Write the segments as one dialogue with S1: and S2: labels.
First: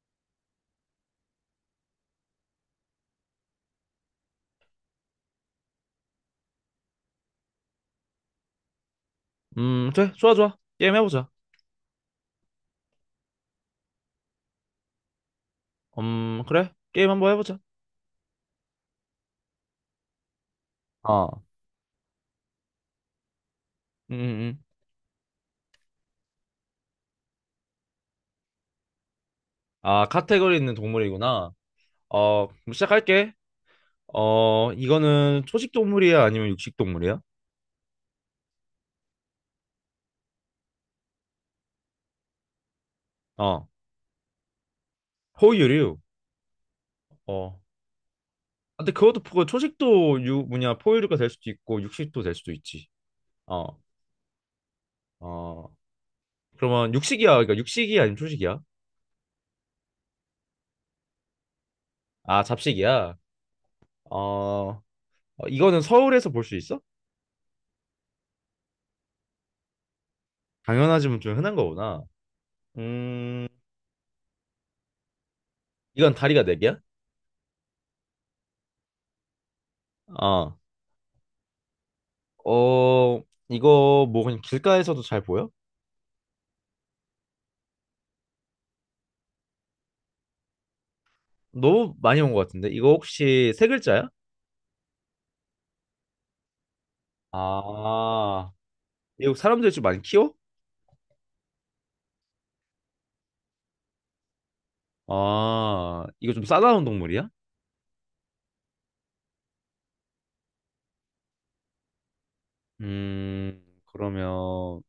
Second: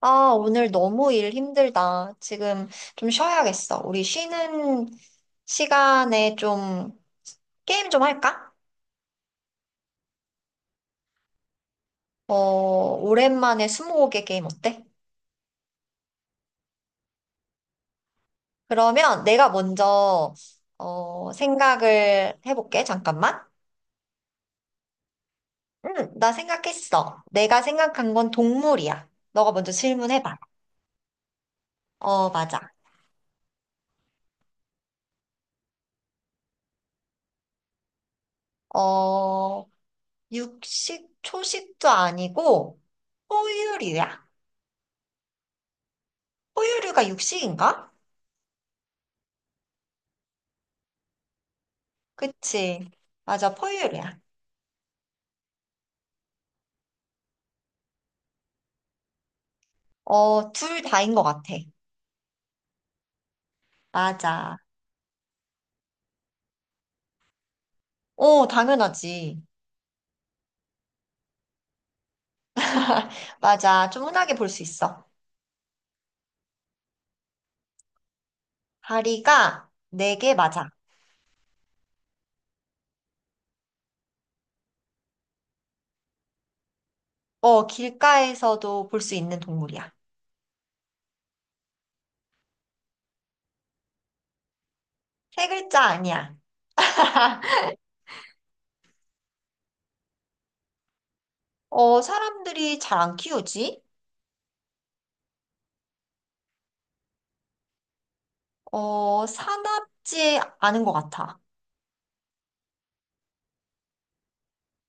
S1: 아, 오늘 너무 일 힘들다. 지금 좀 쉬어야겠어. 우리 쉬는 시간에 좀 게임 좀 할까?
S2: 그래, 좋아, 좋아. 게임 해보자.
S1: 어, 오랜만에 스무고개 게임 어때?
S2: 그래, 게임 한번 해보자.
S1: 그러면 내가 먼저 어,
S2: 어,
S1: 생각을 해볼게. 잠깐만.
S2: 음, 음, 음.
S1: 응, 나 생각했어. 내가 생각한 건 동물이야. 너가 먼저
S2: 아,
S1: 질문해봐.
S2: 카테고리 있는 동물이구나.
S1: 어,
S2: 어,
S1: 맞아.
S2: 그럼 시작할게. 어, 이거는 초식 동물이야, 아니면 육식 동물이야?
S1: 어, 육식, 초식도 아니고
S2: 어,
S1: 포유류야.
S2: 포유류.
S1: 포유류가
S2: 어,
S1: 육식인가?
S2: 아, 근데 그것도 초식도 뭐냐, 포유류가 될 수도 있고, 육식도 될 수도
S1: 그치.
S2: 있지.
S1: 맞아,
S2: 어,
S1: 포유류야.
S2: 어, 그러면 육식이야, 그러니까 육식이야, 아니면 초식이야?
S1: 어, 둘 다인 것 같아.
S2: 아, 잡식이야.
S1: 맞아.
S2: 어, 어, 이거는 서울에서 볼 수 있어?
S1: 어, 당연하지.
S2: 당연하지만 좀 흔한 거구나. 음,
S1: 맞아. 좀 흔하게 볼 수 있어.
S2: 이건 다리가 네 개야?
S1: 다리가 4개
S2: 아,
S1: 맞아.
S2: 어, 이거 뭐 그냥 길가에서도 잘 보여?
S1: 어, 길가에서도 볼 수 있는 동물이야.
S2: 너무 많이 온 것 같은데. 이거 혹시 세 글자야?
S1: 세 글자 아니야.
S2: 아, 미국 사람들 좀 많이 키워?
S1: 어, 사람들이 잘 안 키우지?
S2: 아, 이거 좀 싸다운 동물이야?
S1: 어, 사납지 않은 것 같아.
S2: 그러면,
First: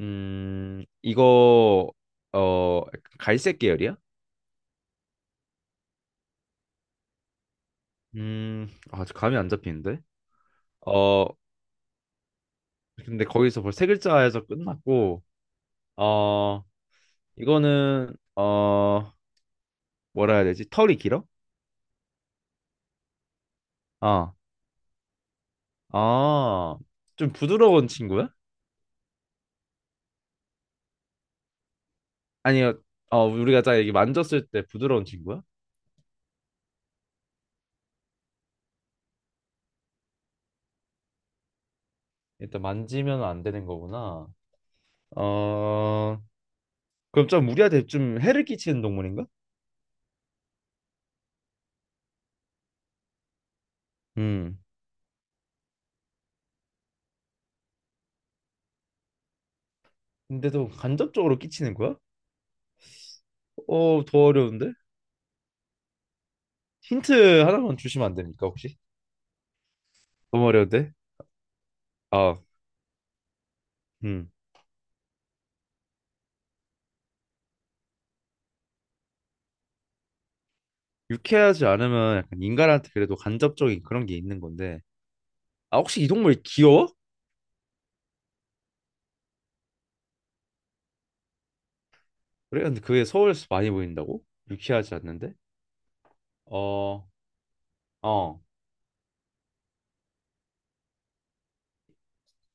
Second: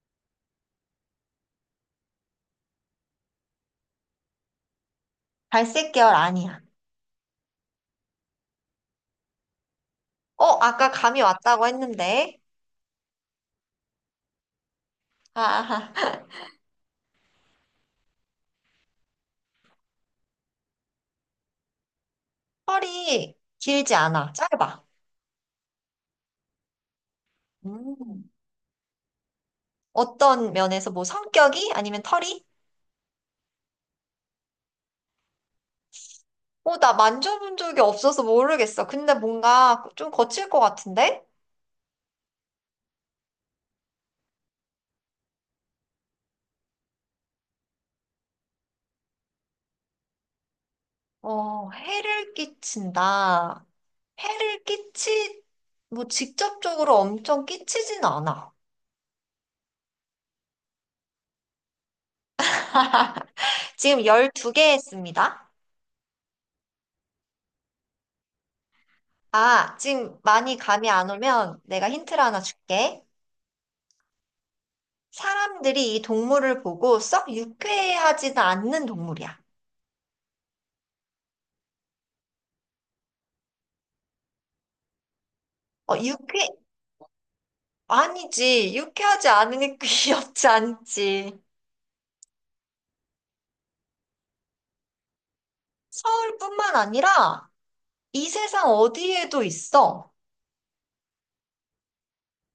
S2: 이거, 어, 갈색 계열이야?
S1: 갈색 계열 아니야.
S2: 아, 저 감이 안 잡히는데?
S1: 어, 아까 감이
S2: 어,
S1: 왔다고 했는데.
S2: 근데 거기서 벌써 세 글자에서 끝났고,
S1: 아, 아.
S2: 어, 이거는, 어, 뭐라 해야 되지? 털이 길어?
S1: 털이 길지 않아.
S2: 아,
S1: 짧아.
S2: 아, 좀 부드러운 친구야?
S1: 음. 어떤 면에서 뭐 성격이 아니면 털이?
S2: 아니요, 어, 우리가 자 이게 만졌을 때 부드러운 친구야?
S1: 어, 나 만져본 적이 없어서 모르겠어. 근데 뭔가 좀 거칠 것 같은데?
S2: 일단 만지면 안 되는 거구나. 어, 그럼 좀 우리한테 좀 해를 끼치는 동물인가?
S1: 어, 해를 끼친다.
S2: 음.
S1: 해를 끼치, 뭐 직접적으로 엄청 끼치진 않아.
S2: 근데도 간접적으로 끼치는 거야?
S1: 지금
S2: 어, 더
S1: 12개
S2: 어려운데?
S1: 했습니다.
S2: 힌트 하나만 주시면 안 됩니까, 혹시?
S1: 아, 지금
S2: 너무
S1: 많이 감이
S2: 어려운데?
S1: 안 오면 내가 힌트를 하나
S2: 아,
S1: 줄게.
S2: 음.
S1: 사람들이 이 동물을 보고 썩 유쾌해하지는 않는 동물이야.
S2: 유쾌하지 않으면 약간 인간한테 그래도 간접적인 그런 게 있는 건데. 아,
S1: 어,
S2: 혹시 이 동물 귀여워?
S1: 아니지. 유쾌하지 않으니 귀엽지 않지.
S2: 그래? 근데 그게 서울에서 많이 보인다고? 유쾌하지 않는데?
S1: 서울뿐만
S2: 어,
S1: 아니라 이
S2: 어.
S1: 세상 어디에도 있어.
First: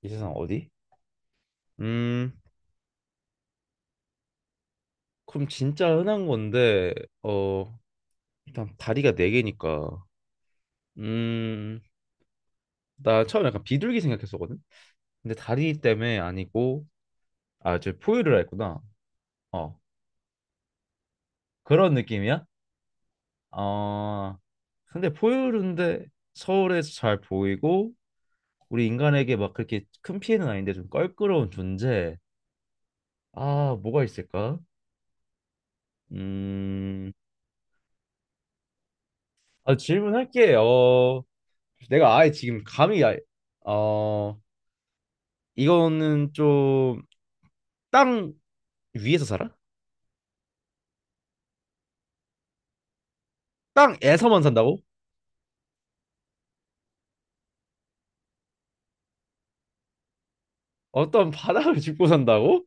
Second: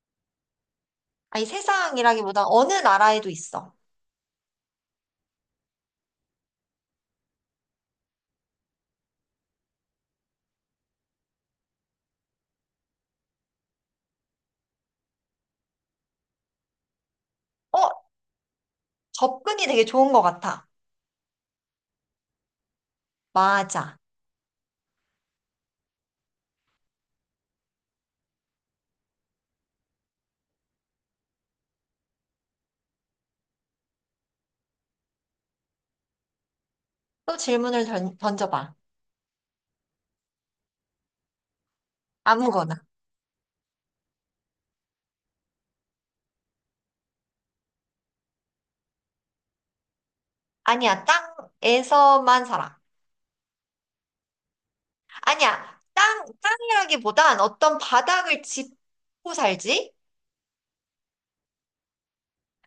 S2: 이 세상 어디?
S1: 아니,
S2: 음,
S1: 세상이라기보다 어느 나라에도 있어.
S2: 그럼 진짜 흔한 건데, 어, 일단 다리가 네 개니까, 음, 나 처음에 약간 비둘기 생각했었거든? 근데 다리 때문에 아니고, 아, 저
S1: 어,
S2: 포유류라 했구나.
S1: 접근이
S2: 어,
S1: 되게 좋은 것 같아.
S2: 그런 느낌이야?
S1: 맞아.
S2: 어, 근데 포유류인데 서울에서 잘 보이고, 우리 인간에게 막 그렇게 큰 피해는 아닌데 좀 껄끄러운 존재. 아, 뭐가 있을까? 음,
S1: 또 질문을 던져봐.
S2: 아, 질문할게. 어, 내가 아예 지금
S1: 아무거나.
S2: 감이 아예, 어, 이거는 좀 땅 위에서 살아?
S1: 아니야, 땅에서만 살아.
S2: 땅에서만 산다고?
S1: 아니야, 땅이라기보단 어떤 바닥을 짚고 살지?
S2: 어떤 바닥을 짚고 산다고?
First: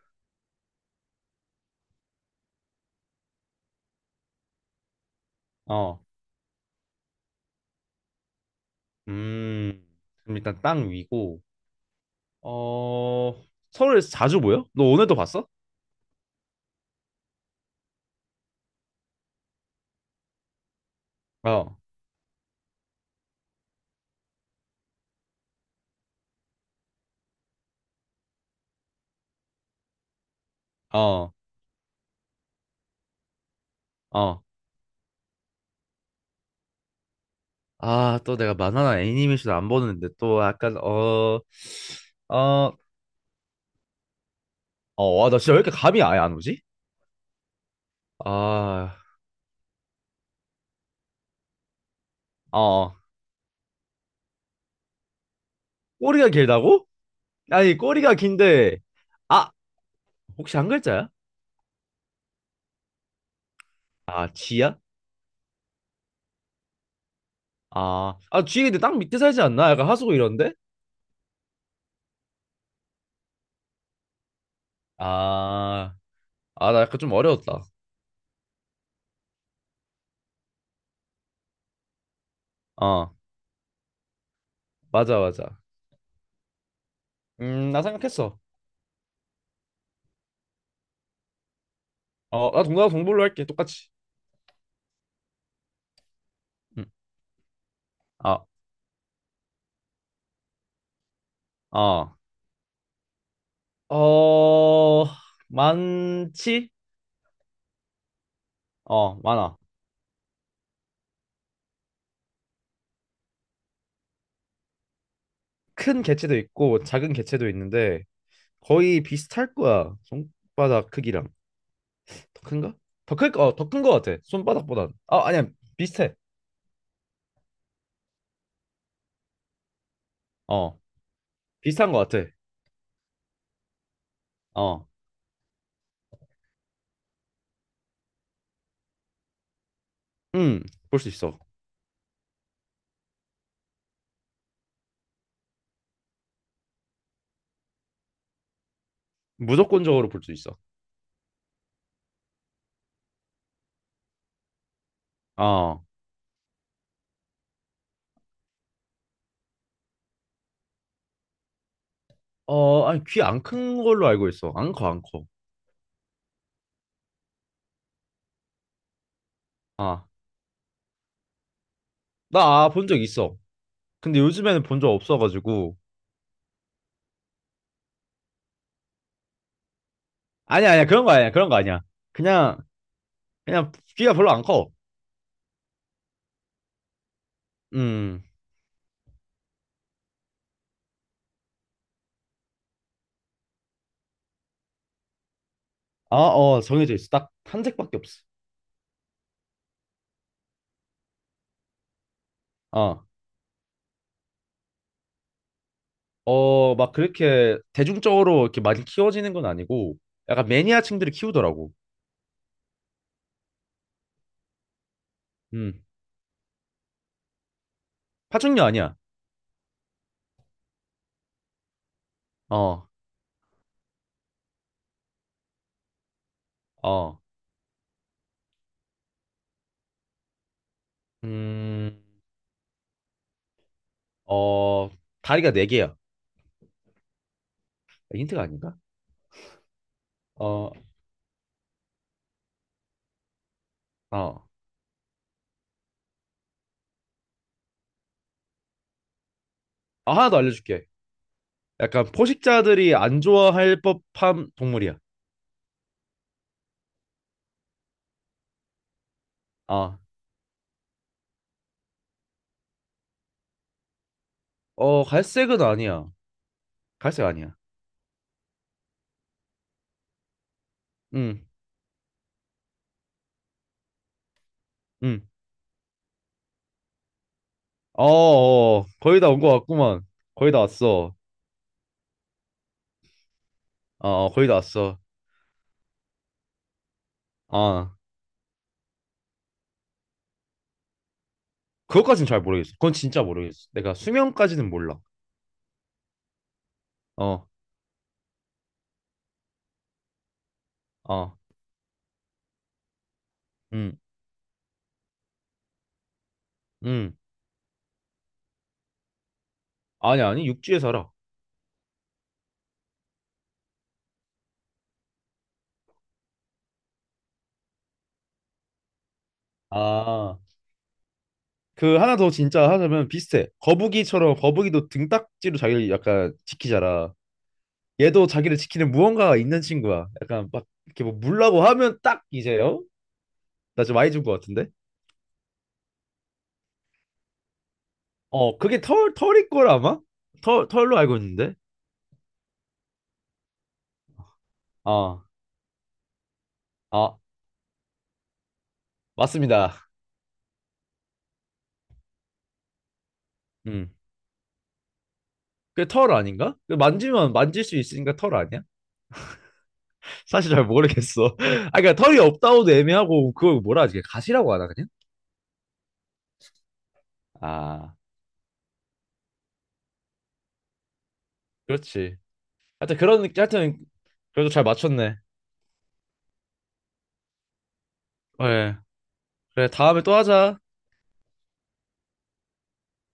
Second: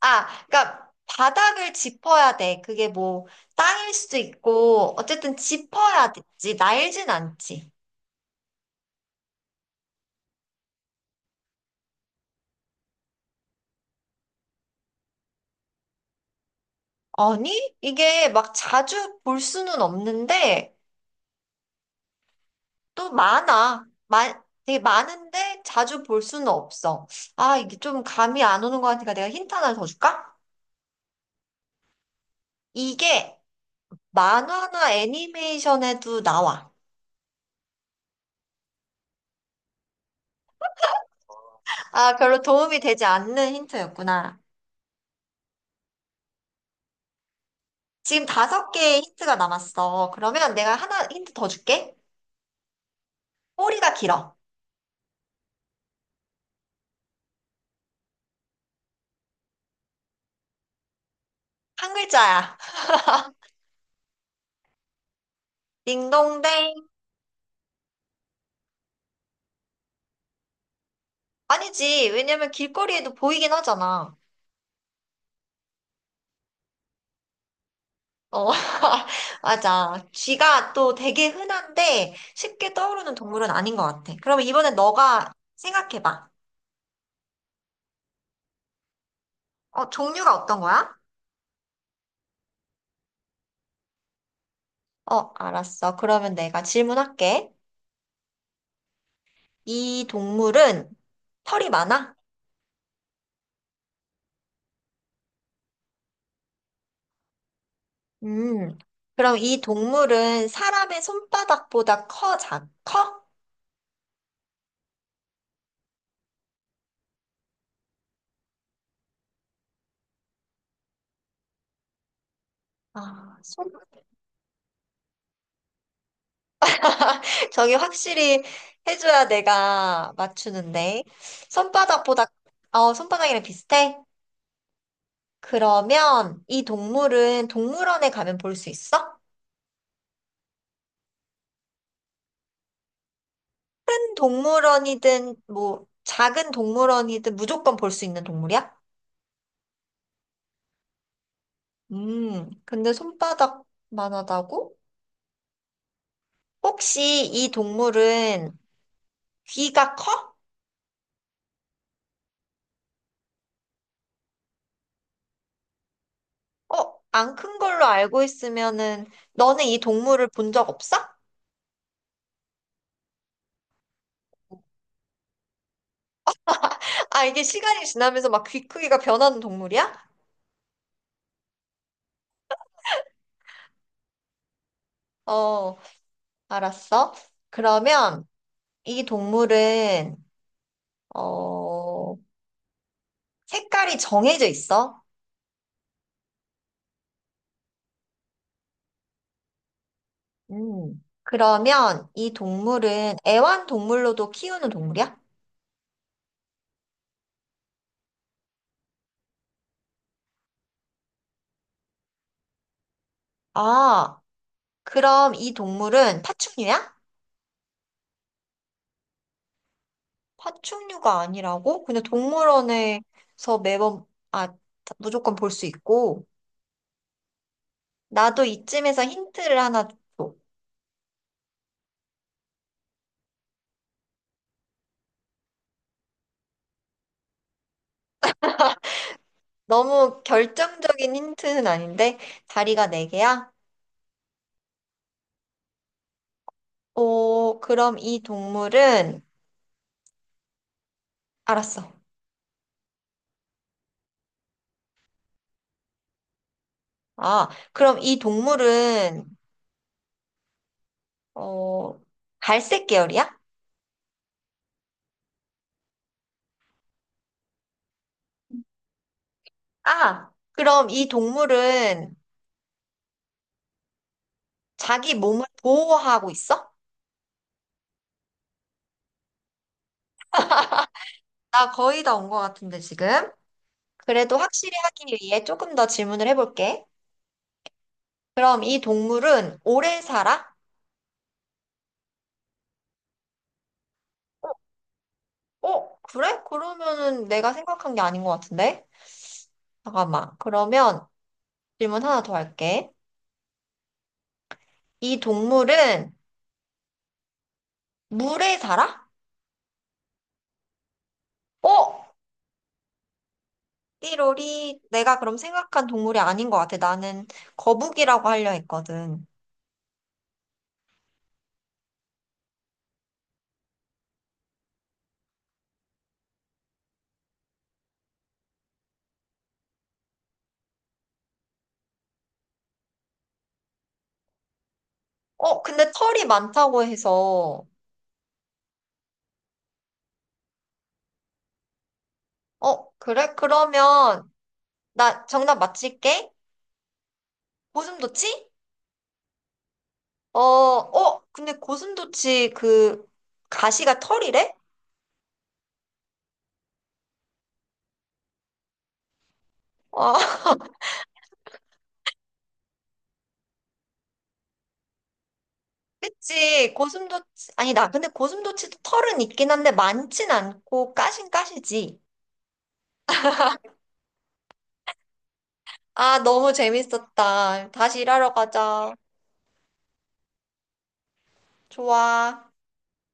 S1: 아, 그러니까 바닥을 짚어야 돼. 그게 뭐 땅일 수도 있고 어쨌든
S2: 어.
S1: 짚어야 되지. 날진 않지.
S2: 음. 그럼 일단 땅 위고. 어. 서울에서 자주 보여? 너 오늘도 봤어?
S1: 아니, 이게 막 자주 볼 수는 없는데
S2: 어.
S1: 또 많아. 마, 되게 많은데 자주 볼 수는 없어. 아, 이게 좀 감이 안 오는 것 같으니까 내가 힌트 하나 더 줄까?
S2: 어.
S1: 이게
S2: 어.
S1: 만화나 애니메이션에도 나와.
S2: 아, 또 내가 만화나 애니메이션 안 보는데 또 약간 어.
S1: 아, 별로
S2: 어.
S1: 도움이 되지 않는 힌트였구나.
S2: 어, 와, 나 진짜 왜 이렇게 감이 아예 안 오지?
S1: 지금 다섯
S2: 아.
S1: 개의 힌트가 남았어. 그러면 내가 하나 힌트 더 줄게.
S2: 어. 어.
S1: 꼬리가 길어.
S2: 꼬리가 길다고? 아니, 꼬리가 긴데 아, 혹시 한 글자야?
S1: 한 글자야.
S2: 아, 지야?
S1: 딩동댕.
S2: 아, 아, 쥐 근데 땅 밑에 살지 않나? 약간 하수구 이런데?
S1: 아니지. 왜냐면 길거리에도 보이긴 하잖아.
S2: 아, 아, 나 약간 좀 어려웠다.
S1: 어, 맞아. 쥐가 또 되게 흔한데 쉽게 떠오르는
S2: 어,
S1: 동물은 아닌 것 같아. 그러면 이번엔
S2: 맞아,
S1: 너가
S2: 맞아.
S1: 생각해봐.
S2: 나 생각했어.
S1: 어, 종류가 어떤 거야?
S2: 어, 나 동남아 동물로 할게, 똑같이.
S1: 어, 알았어. 그러면 내가
S2: 음,
S1: 질문할게.
S2: 어,
S1: 이 동물은 털이
S2: 어,
S1: 많아?
S2: 어, 많지?
S1: 음.
S2: 어,
S1: 그럼
S2: 많아.
S1: 이 동물은 사람의 손바닥보다 커, 커?
S2: 큰 개체도 있고, 뭐 작은 개체도 있는데, 거의 비슷할 거야. 손바닥 크기랑. 더 큰가? 더 클,
S1: 아,
S2: 어, 더
S1: 손?
S2: 큰 거 같아. 손바닥보단. 아, 아니야, 비슷해.
S1: 저기 확실히 해줘야 내가
S2: 어,
S1: 맞추는데.
S2: 비슷한 거
S1: 손바닥보다,
S2: 같아.
S1: 어, 손바닥이랑 비슷해?
S2: 어,
S1: 그러면 이 동물은 동물원에 가면 볼 수 있어?
S2: 음, 볼 수 있어.
S1: 큰 동물원이든, 뭐, 작은 동물원이든 무조건 볼 수 있는 동물이야?
S2: 무조건적으로 볼 수 있어.
S1: 근데 손바닥만 하다고?
S2: 어,
S1: 혹시 이 동물은 귀가 커?
S2: 어, 아니, 귀 안 큰 걸로 알고 있어. 안 커, 안 커.
S1: 어, 안 큰 걸로 알고 있으면은, 너는 이
S2: 아,
S1: 동물을 본 적 없어?
S2: 나 본 적 있어. 근데 요즘에는 본 적 없어가지고.
S1: 아, 이게 시간이 지나면서 막 귀 크기가 변하는 동물이야?
S2: 아니야, 아니야, 그런 거 아니야, 그런 거 아니야. 그냥, 그냥 귀가 별로 안 커.
S1: 어, 알았어.
S2: 음,
S1: 그러면 이 동물은, 어, 색깔이 정해져 있어?
S2: 아, 어, 정해져 있어. 딱 한 색밖에 없어.
S1: 음. 그러면 이
S2: 어,
S1: 동물은 애완동물로도 키우는 동물이야?
S2: 어, 막 그렇게 대중적으로 이렇게 많이 키워지는 건 아니고, 약간 매니아층들이 키우더라고.
S1: 아, 그럼 이
S2: 음,
S1: 동물은 파충류야?
S2: 파충류 아니야.
S1: 파충류가 아니라고? 그냥
S2: 어,
S1: 동물원에서 매번, 아, 무조건 볼 수 있고.
S2: 어,
S1: 나도 이쯤에서 힌트를 하나 줘.
S2: 음, 어, 다리가 네 개야. 아, 힌트가 아닌가?
S1: 너무
S2: 어,
S1: 결정적인 힌트는 아닌데, 다리가 네 개야?
S2: 어.
S1: 오, 그럼 이 동물은,
S2: 아, 하나 더 알려줄게.
S1: 알았어.
S2: 약간 포식자들이 안 좋아할 법한 동물이야.
S1: 아, 그럼 이 동물은,
S2: 아,
S1: 어, 갈색 계열이야?
S2: 어, 갈색은 아니야. 갈색 아니야.
S1: 아, 그럼 이
S2: 응,
S1: 동물은 자기
S2: 응.
S1: 몸을 보호하고 있어?
S2: 어. 거의 다 온 것 같구만. 거의 다 왔어.
S1: 나 거의 다 온 것 같은데, 지금.
S2: 어,
S1: 그래도
S2: 거의 다
S1: 확실히
S2: 왔어.
S1: 하기 위해 조금 더 질문을 해볼게.
S2: 아,
S1: 그럼 이 동물은 오래 살아?
S2: 그것까진 잘 모르겠어. 그건 진짜 모르겠어. 내가 수명까지는 몰라.
S1: 어, 그래? 그러면은
S2: 어,
S1: 내가 생각한 게 아닌 것 같은데? 잠깐만. 그러면,
S2: 어,
S1: 질문 하나 더 할게.
S2: 응,
S1: 이 동물은
S2: 응.
S1: 물에 살아?
S2: 아니, 아니, 육지에 살아.
S1: 어? 띠로리, 내가 그럼 생각한 동물이 아닌 것 같아. 나는 거북이라고 하려 했거든.
S2: 아, 그 하나 더 진짜 하자면 비슷해. 거북이처럼 거북이도 등딱지로 자기를 약간 지키잖아. 얘도 자기를 지키는 무언가가 있는 친구야. 약간 막 이렇게 뭐 물라고 하면 딱 이제요. 나 좀 많이 준 것 같은데.
S1: 어, 근데 털이 많다고 해서.
S2: 어, 그게 털 털일 걸 아마? 털 털로 알고 있는데.
S1: 어, 그래? 그러면
S2: 아,
S1: 나 정답 맞힐게.
S2: 아
S1: 고슴도치?
S2: 맞습니다.
S1: 어, 어, 근데 고슴도치 그
S2: 음,
S1: 가시가 털이래?
S2: 그게 털 아닌가? 그 만지면 만질 수 있으니까 털 아니야?
S1: 어,
S2: 사실 잘 모르겠어. 아, 그러니까 털이 없다고도 애매하고 그걸 뭐라 하지? 가시라고 하나 그냥?
S1: 그치. 고슴도치, 아니 나
S2: 아,
S1: 근데 고슴도치도 털은 있긴 한데 많진 않고 까신 까시지.
S2: 그렇지. 하여튼 그런 느낌. 하여튼 그래도 잘 맞췄네.
S1: 아, 너무 재밌었다. 다시 일하러
S2: 예.
S1: 가자.
S2: 그래 다음에 또 하자.
S1: 좋아.